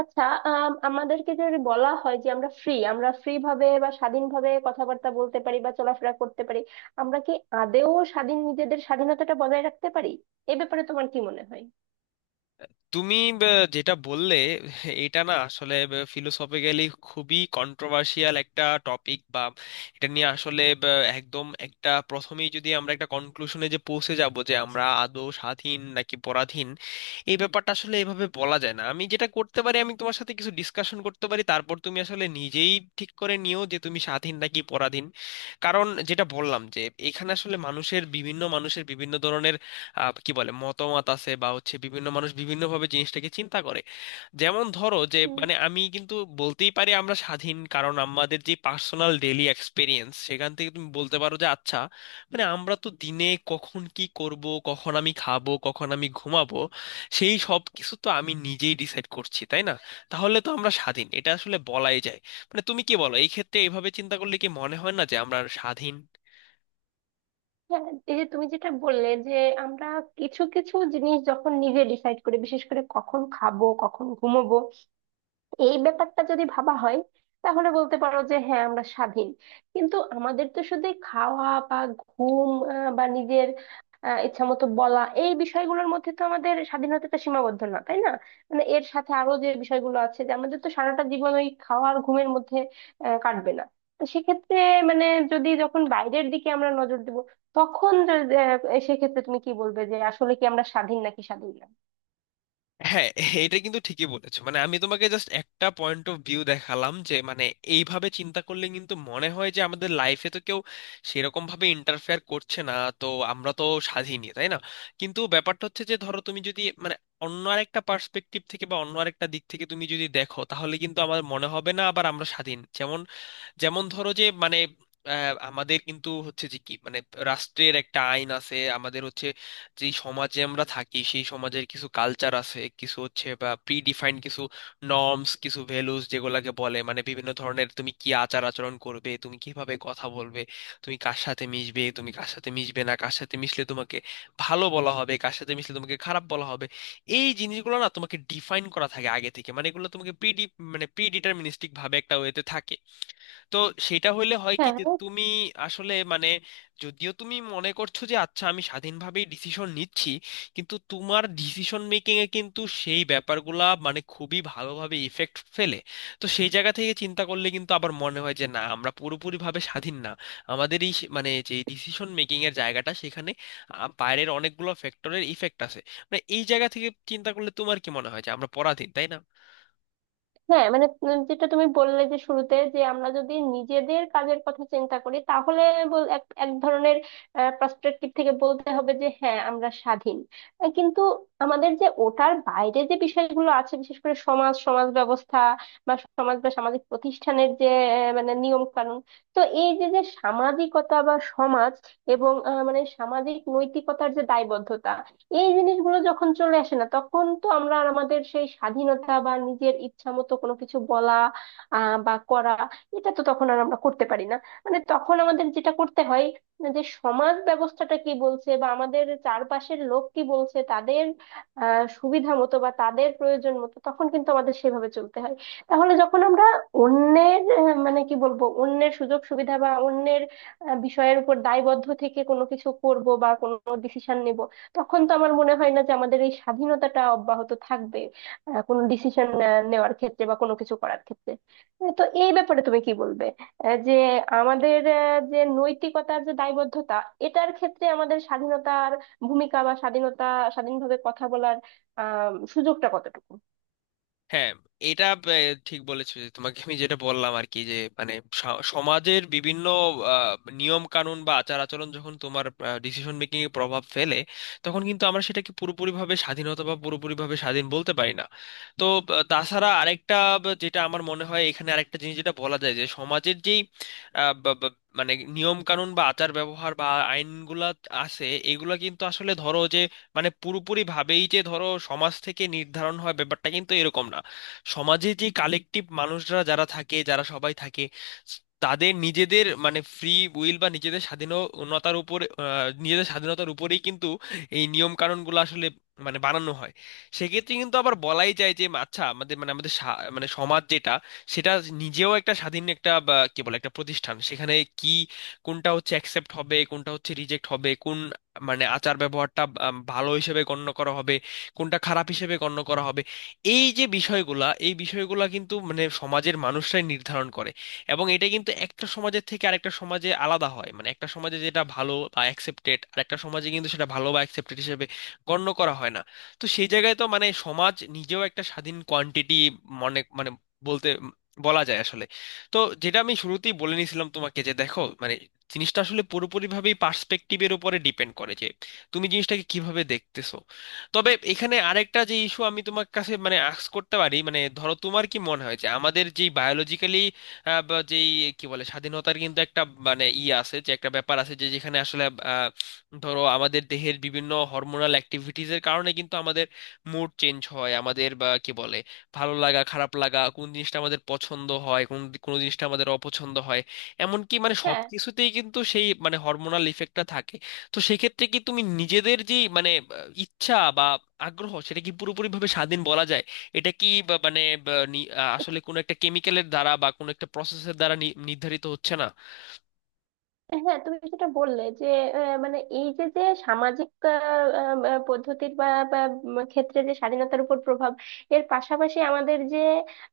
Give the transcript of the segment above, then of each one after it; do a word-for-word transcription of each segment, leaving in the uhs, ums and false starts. আচ্ছা আম, আমাদেরকে যদি বলা হয় যে আমরা ফ্রি আমরা ফ্রি ভাবে বা স্বাধীনভাবে কথাবার্তা বলতে পারি বা চলাফেরা করতে পারি, আমরা কি আদেও স্বাধীন, নিজেদের স্বাধীনতাটা বজায় রাখতে পারি? এ ব্যাপারে তোমার কি মনে হয়? তুমি ব, যেটা বললে, এটা না আসলে ফিলোসফিক্যালি খুবই কন্ট্রোভার্সিয়াল একটা টপিক। বা এটা নিয়ে আসলে ব, একদম একটা, প্রথমেই যদি আমরা একটা কনক্লুশনে যে পৌঁছে যাব যে আমরা আদৌ স্বাধীন নাকি পরাধীন, এই ব্যাপারটা আসলে এভাবে বলা যায় না। আমি যেটা করতে পারি, আমি তোমার সাথে কিছু ডিসকাশন করতে পারি, তারপর তুমি আসলে নিজেই ঠিক করে নিও যে তুমি স্বাধীন নাকি পরাধীন। কারণ যেটা বললাম, যে এখানে আসলে মানুষের বিভিন্ন মানুষের বিভিন্ন ধরনের আহ, কি বলে মতামত আছে বা হচ্ছে, বিভিন্ন মানুষ বিভিন্নভাবে জিনিসটাকে চিন্তা করে। যেমন ধরো যে হুম। মানে আমি কিন্তু বলতেই পারি আমরা স্বাধীন, কারণ আমাদের যে পার্সোনাল ডেইলি এক্সপিরিয়েন্স, সেখান থেকে তুমি বলতে পারো যে আচ্ছা মানে আমরা তো দিনে কখন কি করব, কখন আমি খাবো, কখন আমি ঘুমাবো, সেই সব কিছু তো আমি নিজেই ডিসাইড করছি, তাই না? তাহলে তো আমরা স্বাধীন, এটা আসলে বলাই যায়। মানে তুমি কি বলো, এই ক্ষেত্রে এইভাবে চিন্তা করলে কি মনে হয় না যে আমরা স্বাধীন? হ্যাঁ, এই যে তুমি যেটা বললে যে আমরা কিছু কিছু জিনিস যখন নিজে ডিসাইড করি, বিশেষ করে কখন খাবো কখন ঘুমোবো, এই ব্যাপারটা যদি ভাবা হয়, তাহলে বলতে পারো যে হ্যাঁ আমরা স্বাধীন। কিন্তু আমাদের তো শুধু এই খাওয়া বা ঘুম আহ, বা নিজের আহ, ইচ্ছা মতো বলা, এই বিষয়গুলোর মধ্যে তো আমাদের স্বাধীনতাটা সীমাবদ্ধ না, তাই না? মানে এর সাথে আরো যে বিষয়গুলো আছে যে আমাদের তো সারাটা জীবন ওই খাওয়া আর ঘুমের মধ্যে আহ, কাটবে না। তো সেক্ষেত্রে মানে যদি যখন বাইরের দিকে আমরা নজর দিব, তখন যদি, আহ, সেক্ষেত্রে তুমি কি বলবে যে আসলে কি আমরা স্বাধীন নাকি স্বাধীন না? হ্যাঁ, এটা কিন্তু ঠিকই বলেছো, মানে আমি তোমাকে জাস্ট একটা পয়েন্ট অফ ভিউ দেখালাম, যে মানে এইভাবে চিন্তা করলে কিন্তু মনে হয় যে আমাদের লাইফে তো কেউ সেরকম ভাবে ইন্টারফেয়ার করছে না, তো আমরা তো স্বাধীনই, তাই না? কিন্তু ব্যাপারটা হচ্ছে যে ধরো তুমি যদি মানে অন্য আরেকটা পার্সপেক্টিভ থেকে বা অন্য আরেকটা দিক থেকে তুমি যদি দেখো, তাহলে কিন্তু আমার মনে হবে না, আবার আমরা স্বাধীন। যেমন যেমন ধরো যে মানে আহ, আমাদের কিন্তু হচ্ছে যে কি, মানে রাষ্ট্রের একটা আইন আছে, আমাদের হচ্ছে যে সমাজে আমরা থাকি, সেই সমাজের কিছু কালচার আছে, কিছু হচ্ছে বা প্রি ডিফাইন্ড কিছু নর্মস, কিছু ভ্যালুস, যেগুলোকে বলে মানে বিভিন্ন ধরনের তুমি কি আচার আচরণ করবে, তুমি কিভাবে কথা বলবে, তুমি কার সাথে মিশবে, তুমি কার সাথে মিশবে না, কার সাথে মিশলে তোমাকে ভালো বলা হবে, কার সাথে মিশলে তোমাকে খারাপ বলা হবে, এই জিনিসগুলো না তোমাকে ডিফাইন করা থাকে আগে থেকে। মানে এগুলো তোমাকে প্রি, মানে প্রি ডিটারমিনিস্টিক ভাবে একটা ওয়েতে থাকে। তো সেটা হইলে হয় কি হ্যাঁ। যে তুমি আসলে মানে, যদিও তুমি মনে করছো যে আচ্ছা আমি স্বাধীনভাবেই ডিসিশন নিচ্ছি, কিন্তু তোমার ডিসিশন মেকিং এ কিন্তু সেই ব্যাপারগুলা মানে খুবই ভালোভাবে ইফেক্ট ফেলে। তো সেই জায়গা থেকে চিন্তা করলে কিন্তু আবার মনে হয় যে না, আমরা পুরোপুরিভাবে স্বাধীন না। আমাদের এই সে- মানে যে ডিসিশন মেকিং এর জায়গাটা, সেখানে আহ, বাইরের অনেকগুলো ফ্যাক্টরের ইফেক্ট আছে। মানে এই জায়গা থেকে চিন্তা করলে তোমার কি মনে হয় যে আমরা পরাধীন, তাই না? হ্যাঁ মানে উম যেটা তুমি বললে যে শুরুতে যে আমরা যদি নিজেদের কাজের কথা চিন্তা করি, তাহলে বল- এক এক ধরনের পার্সপেক্টিভ থেকে বলতে হবে যে হ্যাঁ আমরা স্বাধীন। আহ, কিন্তু আমাদের যে ওটার বাইরে যে বিষয়গুলো আছে, বিশেষ করে সমাজ, সমাজ ব্যবস্থা বা সমাজ বা সামাজিক প্রতিষ্ঠানের যে আহ, মানে নিয়ম কানুন, তো এই যে যে সামাজিকতা বা সমাজ, এবং আহ, মানে সামাজিক নৈতিকতার যে দায়বদ্ধতা, এই জিনিসগুলো যখন চলে আসে না, তখন তো আমরা আর আমাদের সেই স্বাধীনতা বা নিজের ইচ্ছা মতো কোনো কিছু বলা আহ বা করা, এটা তো তখন আর আমরা করতে পারি না। মানে তখন আমাদের যেটা করতে হয়, যে সমাজ ব্যবস্থাটা কি বলছে বা আমাদের চারপাশের লোক কি বলছে, তাদের আহ সুবিধা মতো বা তাদের প্রয়োজন মতো, তখন কিন্তু আমাদের সেভাবে চলতে হয়। তাহলে যখন আমরা অন্যের আহ, মানে কি বলবো, অন্যের সুযোগ সুবিধা বা অন্যের আহ, বিষয়ের উপর দায়বদ্ধ থেকে কোনো কিছু করব বা কোনো ডিসিশন নেব, তখন তো আমার মনে হয় না যে আমাদের এই স্বাধীনতাটা অব্যাহত থাকবে আহ, কোনো ডিসিশন নেওয়ার ক্ষেত্রে বা কোনো কিছু করার ক্ষেত্রে। আহ, তো এই ব্যাপারে তুমি কি বলবে, আহ, যে আমাদের আহ, যে নৈতিকতার যে দায়বদ্ধতা, এটার ক্ষেত্রে আমাদের স্বাধীনতার ভূমিকা বা স্বাধীনতা, স্বাধীনভাবে কথা বলার আহ সুযোগটা কতটুকু? হ্যাঁ, এটা আহ, ঠিক বলেছো, যে তোমাকে আমি যেটা বললাম আর কি, যে মানে স- সমাজের বিভিন্ন আহ, নিয়ম কানুন বা আচার আচরণ যখন তোমার ডিসিশন মেকিং এ প্রভাব ফেলে, তখন কিন্তু আমরা সেটাকে পুরোপুরিভাবে স্বাধীনতা বা পুরোপুরিভাবে স্বাধীন বলতে পারি না। তো আহ, তাছাড়া আরেকটা, বা যেটা আমার মনে হয় এখানে আরেকটা জিনিস যেটা বলা যায়, যে সমাজের যেই আহ, বা- বা- মানে নিয়ম কানুন বা আচার ব্যবহার বা আইনগুলা আছে, এগুলা কিন্তু আসলে ধরো যে মানে পুরোপুরি ভাবেই যে ধরো সমাজ থেকে নির্ধারণ হয়, ব্যাপারটা কিন্তু এরকম না। সমাজে যে কালেকটিভ মানুষরা যারা থাকে, যারা সবাই থাকে, তাদের নিজেদের মানে ফ্রি উইল বা নিজেদের স্বাধীনতার উপরে আহ, নিজেদের স্বাধীনতার উপরেই কিন্তু এই নিয়ম কানুনগুলো আসলে মানে বানানো হয়। সেক্ষেত্রে কিন্তু আবার বলাই যায় যে আচ্ছা, আমাদের মানে আমাদের সা- মানে সমাজ যেটা, সেটা নিজেও একটা স্বাধীন, একটা বা কি বলে একটা প্রতিষ্ঠান, সেখানে কি কোনটা হচ্ছে অ্যাকসেপ্ট হবে, কোনটা হচ্ছে রিজেক্ট হবে, কোন মানে আচার ব্যবহারটা আম, ভালো হিসেবে গণ্য করা হবে, কোনটা খারাপ হিসেবে গণ্য করা হবে, এই যে বিষয়গুলা এই বিষয়গুলা কিন্তু মানে সমাজের মানুষরাই নির্ধারণ করে। এবং এটা কিন্তু একটা সমাজের থেকে আরেকটা সমাজে আলাদা হয়, মানে একটা সমাজে যেটা ভালো বা অ্যাকসেপ্টেড, আরেকটা সমাজে কিন্তু সেটা ভালো বা অ্যাকসেপ্টেড হিসেবে গণ্য করা হয় না। তো সেই জায়গায় তো মানে সমাজ নিজেও একটা স্বাধীন কোয়ান্টিটি, মনে মানে বলতে বলা যায় আসলে। তো যেটা আমি শুরুতেই বলে নিয়েছিলাম তোমাকে, যে দেখো মানে জিনিসটা আসলে পুরোপুরিভাবেই পার্সপেক্টিভের উপরে ডিপেন্ড করে, যে তুমি জিনিসটাকে কিভাবে দেখতেছো। তবে এখানে আরেকটা যে ইস্যু আমি তোমার কাছে মানে আস্ক করতে পারি, মানে ধরো তোমার কি মনে হয় যে আমাদের যে বায়োলজিক্যালি যেই কি বলে স্বাধীনতার কিন্তু একটা মানে ই আছে, যে একটা ব্যাপার আছে যে যেখানে আসলে আহ, ধরো আমাদের দেহের বিভিন্ন হরমোনাল অ্যাক্টিভিটিজের কারণে কিন্তু আমাদের মুড চেঞ্জ হয়, আমাদের বা কি বলে ভালো লাগা খারাপ লাগা, কোন জিনিসটা আমাদের পছন্দ হয়, কোন কোন জিনিসটা আমাদের অপছন্দ হয়। এমনকি মানে সব হ্যাঁ। কিছুতেই কিন্তু সেই মানে হরমোনাল ইফেক্টটা থাকে। তো সেক্ষেত্রে কি তুমি নিজেদের যে মানে ইচ্ছা বা আগ্রহ, সেটা কি পুরোপুরিভাবে স্বাধীন বলা যায়? এটা কি বা- মানে বা নি- আহ, আসলে কোনো একটা কেমিক্যালের দ্বারা বা কোনো একটা প্রসেসের দ্বারা নি- নির্ধারিত হচ্ছে না? হ্যাঁ তুমি যেটা বললে যে আহ, মানে এই যে যে সামাজিক আহ, আম, আহ, পদ্ধতির বা বা, উম, ক্ষেত্রে যে স্বাধীনতার উপর প্রভাব, এর পাশাপাশি আমাদের যে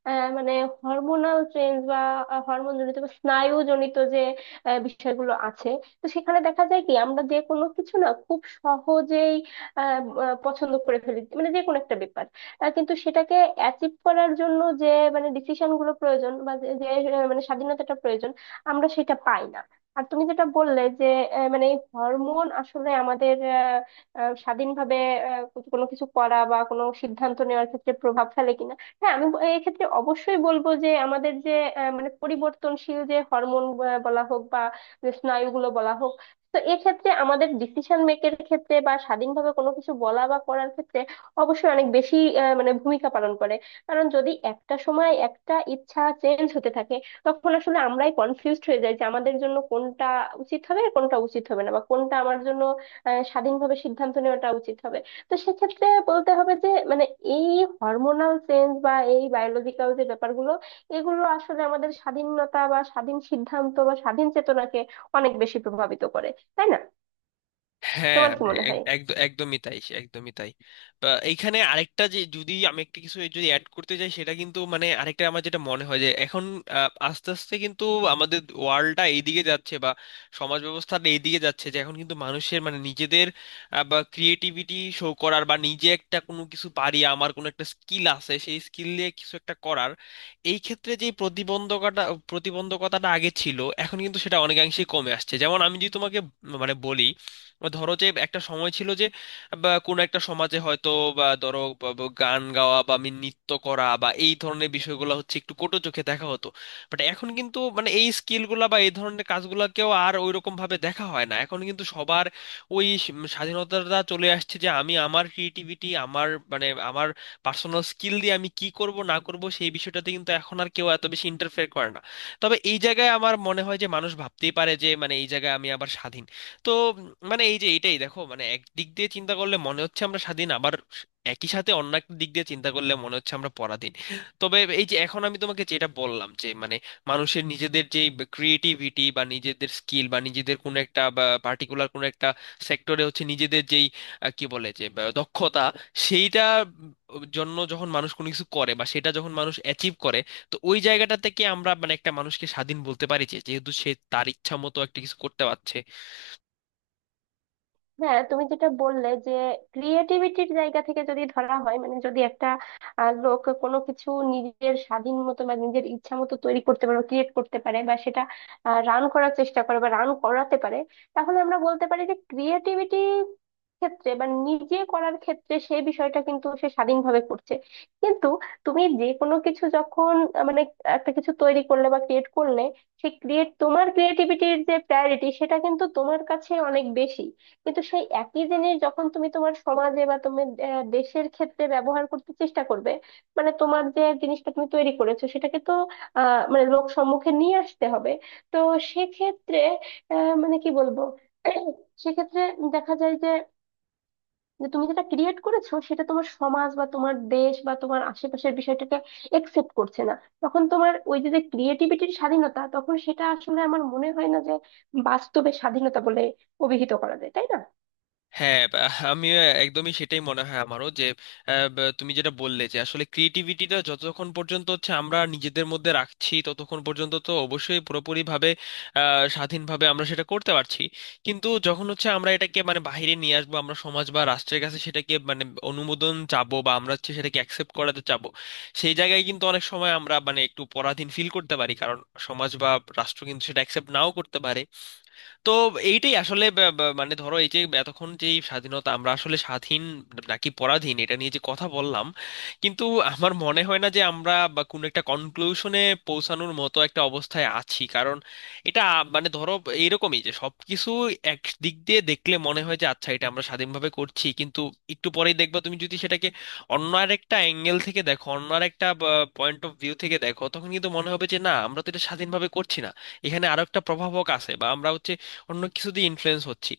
আহ, মানে হরমোনাল চেঞ্জ বা হরমোন জনিত বা স্নায়ু জনিত যে আহ, বিষয়গুলো আছে, তো সেখানে দেখা যায় কি আমরা যে কোনো কিছু না খুব সহজেই আহ, আহ, পছন্দ করে ফেলি, মানে যে কোনো একটা ব্যাপার, আহ, কিন্তু সেটাকে অ্যাচিভ করার জন্য যে মানে ডিসিশন গুলো প্রয়োজন বা যে যে, আহ, মানে স্বাধীনতাটা প্রয়োজন, আমরা সেটা পাই না। আর তুমি যেটা বললে যে আহ, মানে এই হরমোন আসলে আমাদের আহ, আহ, স্বাধীনভাবে আহ, কোনো কিছু করা বা কোনো সিদ্ধান্ত নেওয়ার ক্ষেত্রে প্রভাব ফেলে কিনা, হ্যাঁ আমি ব- এই ক্ষেত্রে অবশ্যই বলবো যে আমাদের যে আহ, মানে পরিবর্তনশীল যে হরমোন বলা হোক বা যে স্নায়ুগুলো বলা হোক, তো এক্ষেত্রে আমাদের ডিসিশন মেকের ক্ষেত্রে বা স্বাধীনভাবে কোনো কিছু বলা বা করার ক্ষেত্রে অবশ্যই অনেক বেশি আহ, মানে ভূমিকা পালন করে। কারণ যদি একটা সময় একটা ইচ্ছা চেঞ্জ হতে থাকে, তখন আসলে আমরাই কনফিউজড হয়ে যাই যে আমাদের জন্য কোনটা উচিত হবে আর কোনটা উচিত হবে না, বা কোনটা আমার জন্য আহ, স্বাধীনভাবে সিদ্ধান্ত নেওয়াটা উচিত হবে। তো সেক্ষেত্রে বলতে হবে যে মানে এই হরমোনাল চেঞ্জ বা এই বায়োলজিক্যাল যে ব্যাপারগুলো, এগুলো আসলে আমাদের স্বাধীনতা বা স্বাধীন সিদ্ধান্ত বা স্বাধীন চেতনাকে অনেক বেশি প্রভাবিত করে, তাই না? হ্যাঁ, তোমার কি মনে এক- হয়? একদ- একদমই তাই, একদমই তাই। বা এইখানে আরেকটা যে, যদি আমি একটা কিছু যদি অ্যাড করতে চাই, সেটা কিন্তু মানে আরেকটা আমার যেটা মনে হয় যে এখন আহ, আস্তে আস্তে কিন্তু আমাদের ওয়ার্ল্ডটা এইদিকে যাচ্ছে, বা সমাজ ব্যবস্থাটা এইদিকে যাচ্ছে, যে এখন কিন্তু মানুষের মানে নিজেদের আহ, বা ক্রিয়েটিভিটি শো করার, বা নিজে একটা কোনো কিছু পারি, আমার কোনো একটা স্কিল আছে, সেই স্কিল দিয়ে কিছু একটা করার এই ক্ষেত্রে যে প্রতিবন্ধকতা, প্রতিবন্ধকতাটা আগে ছিল, এখন কিন্তু সেটা অনেকাংশেই কমে আসছে। যেমন আমি যদি তোমাকে মানে বলি, বা ধরো যে একটা সময় ছিল যে, বা কোনো একটা সমাজে হয়তো, বা ধরো বা- বা গান গাওয়া বা আমি নৃত্য করা বা এই ধরনের বিষয়গুলো হচ্ছে একটু কটু চোখে দেখা হতো। বাট এখন কিন্তু মানে এই স্কিলগুলা বা এই ধরনের কাজগুলোকেও আর ওইরকম ভাবে দেখা হয় না, এখন কিন্তু সবার ওই স- স্বাধীনতাটা চলে আসছে যে আমি আমার ক্রিয়েটিভিটি, আমার মানে আমার পার্সোনাল স্কিল দিয়ে আমি কি করব না করব, সেই বিষয়টাতে কিন্তু এখন আর কেউ এত বেশি ইন্টারফেয়ার করে না। তবে এই জায়গায় আমার মনে হয় যে মানুষ ভাবতেই পারে যে মানে এই জায়গায় আমি আবার স্বাধীন। তো উম, মানে এই যে এইটাই দেখো, মানে একদিক দিয়ে চিন্তা করলে মনে হচ্ছে আমরা স্বাধীন, আবার একই সাথে অন্য একটা দিক দিয়ে চিন্তা করলে মনে হচ্ছে আমরা পরাধীন। তবে এই যে এখন আমি তোমাকে যেটা বললাম যে মানে মানুষের নিজেদের যে ক্রিয়েটিভিটি বা নিজেদের স্কিল বা নিজেদের কোনো একটা বা পার্টিকুলার কোনো একটা সেক্টরে হচ্ছে নিজেদের যেই আহ, কি বলে যে বা দক্ষতা, সেইটা উম, জন্য যখন মানুষ কোনো কিছু করে বা সেটা যখন মানুষ অ্যাচিভ করে, তো ওই জায়গাটা থেকে আমরা মানে একটা মানুষকে স্বাধীন বলতে পারি যে যেহেতু সে তার ইচ্ছা মতো একটা কিছু করতে পারছে। হ্যাঁ তুমি যেটা বললে যে ক্রিয়েটিভিটির জায়গা থেকে যদি ধরা হয়, মানে যদি একটা আহ, লোক কোনো কিছু নিজের স্বাধীন মতো বা নিজের ইচ্ছা মতো তৈরি করতে পারে, ক্রিয়েট করতে পারে, বা সেটা রান করার চেষ্টা করে বা রান করাতে পারে, তাহলে আমরা বলতে পারি যে ক্রিয়েটিভিটি ক্ষেত্রে বা নিজে করার ক্ষেত্রে সেই বিষয়টা কিন্তু সে স্বাধীনভাবে করছে। কিন্তু তুমি যে কোনো কিছু যখন আহ, মানে একটা কিছু তৈরি করলে বা ক্রিয়েট করলে, সেই ক্রিয়েট তোমার ক্রিয়েটিভিটির যে প্রায়োরিটি সেটা কিন্তু তোমার কাছে অনেক বেশি। কিন্তু সেই একই জিনিস যখন তুমি তোমার সমাজে বা তুমি আহ, দেশের ক্ষেত্রে ব্যবহার করতে চেষ্টা করবে, মানে তোমার যে জিনিসটা তুমি তৈরি করেছো সেটাকে তো আহ মানে লোক সম্মুখে নিয়ে আসতে হবে। তো সেক্ষেত্রে আহ মানে কি বলবো সেক্ষেত্রে দেখা যায় যে যে তুমি যেটা ক্রিয়েট করেছো সেটা তোমার সমাজ বা তোমার দেশ বা তোমার আশেপাশের বিষয়টাকে একসেপ্ট করছে না, তখন তোমার ওই যে যে ক্রিয়েটিভিটির স্বাধীনতা, তখন সেটা আসলে আমার মনে হয় না যে বাস্তবে স্বাধীনতা বলে অভিহিত করা যায়, তাই না? হ্যাঁ, বা- আমি একদমই সেটাই মনে হয় আমারও যে আহ, বা- তুমি যেটা বললে, যে আসলে ক্রিয়েটিভিটিটা যতক্ষণ পর্যন্ত হচ্ছে আমরা নিজেদের মধ্যে রাখছি, ততক্ষণ পর্যন্ত তো অবশ্যই পুরোপুরিভাবে আহ, স্বাধীনভাবে আমরা সেটা করতে পারছি। কিন্তু যখন হচ্ছে আমরা এটাকে মানে বাইরে নিয়ে আসবো, আমরা সমাজ বা রাষ্ট্রের কাছে সেটাকে মানে অনুমোদন চাবো, বা আমরা হচ্ছে সেটাকে অ্যাকসেপ্ট করাতে চাবো, সেই জায়গায় কিন্তু অনেক সময় আমরা মানে একটু পরাধীন ফিল করতে পারি, কারণ সমাজ বা রাষ্ট্র কিন্তু সেটা অ্যাকসেপ্ট নাও করতে পারে। তো এইটাই আসলে ব- ব- মানে ধরো, এই যে এতক্ষণ যে এই স্বাধীনতা, আমরা আসলে স্বাধীন নাকি পরাধীন, এটা নিয়ে যে কথা বললাম, কিন্তু আমার মনে হয় না যে আমরা বা কোনো একটা কনক্লুশনে পৌঁছানোর মতো একটা অবস্থায় আছি, কারণ এটা মানে ধরো এইরকমই যে সবকিছু এক দিক দিয়ে দেখলে মনে হয় যে আচ্ছা এটা আমরা স্বাধীনভাবে করছি, কিন্তু একটু পরেই দেখবা তুমি যদি সেটাকে অন্য আর একটা অ্যাঙ্গেল থেকে দেখো, অন্য আর একটা পয়েন্ট অফ ভিউ থেকে দেখো, তখন কিন্তু মনে হবে যে না, আমরা তো এটা স্বাধীনভাবে করছি না, এখানে আরো একটা প্রভাবক আছে, বা আমরা হচ্ছে অন্য কিছু দিয়ে ইনফ্লুয়েন্স হচ্ছি।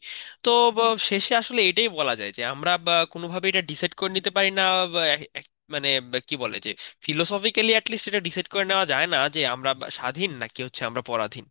তো বা, শেষে আসলে এটাই বলা যায় যে আমরা বা, কোনোভাবে এটা ডিসাইড করে নিতে পারি না, বা, এক- এক- মানে বা, কি বলে যে ফিলোসফিক্যালি অ্যাটলিস্ট এটা ডিসাইড করে নেওয়া যায় না, যে আমরা বা, স্বাধীন নাকি হচ্ছে আমরা পরাধীন।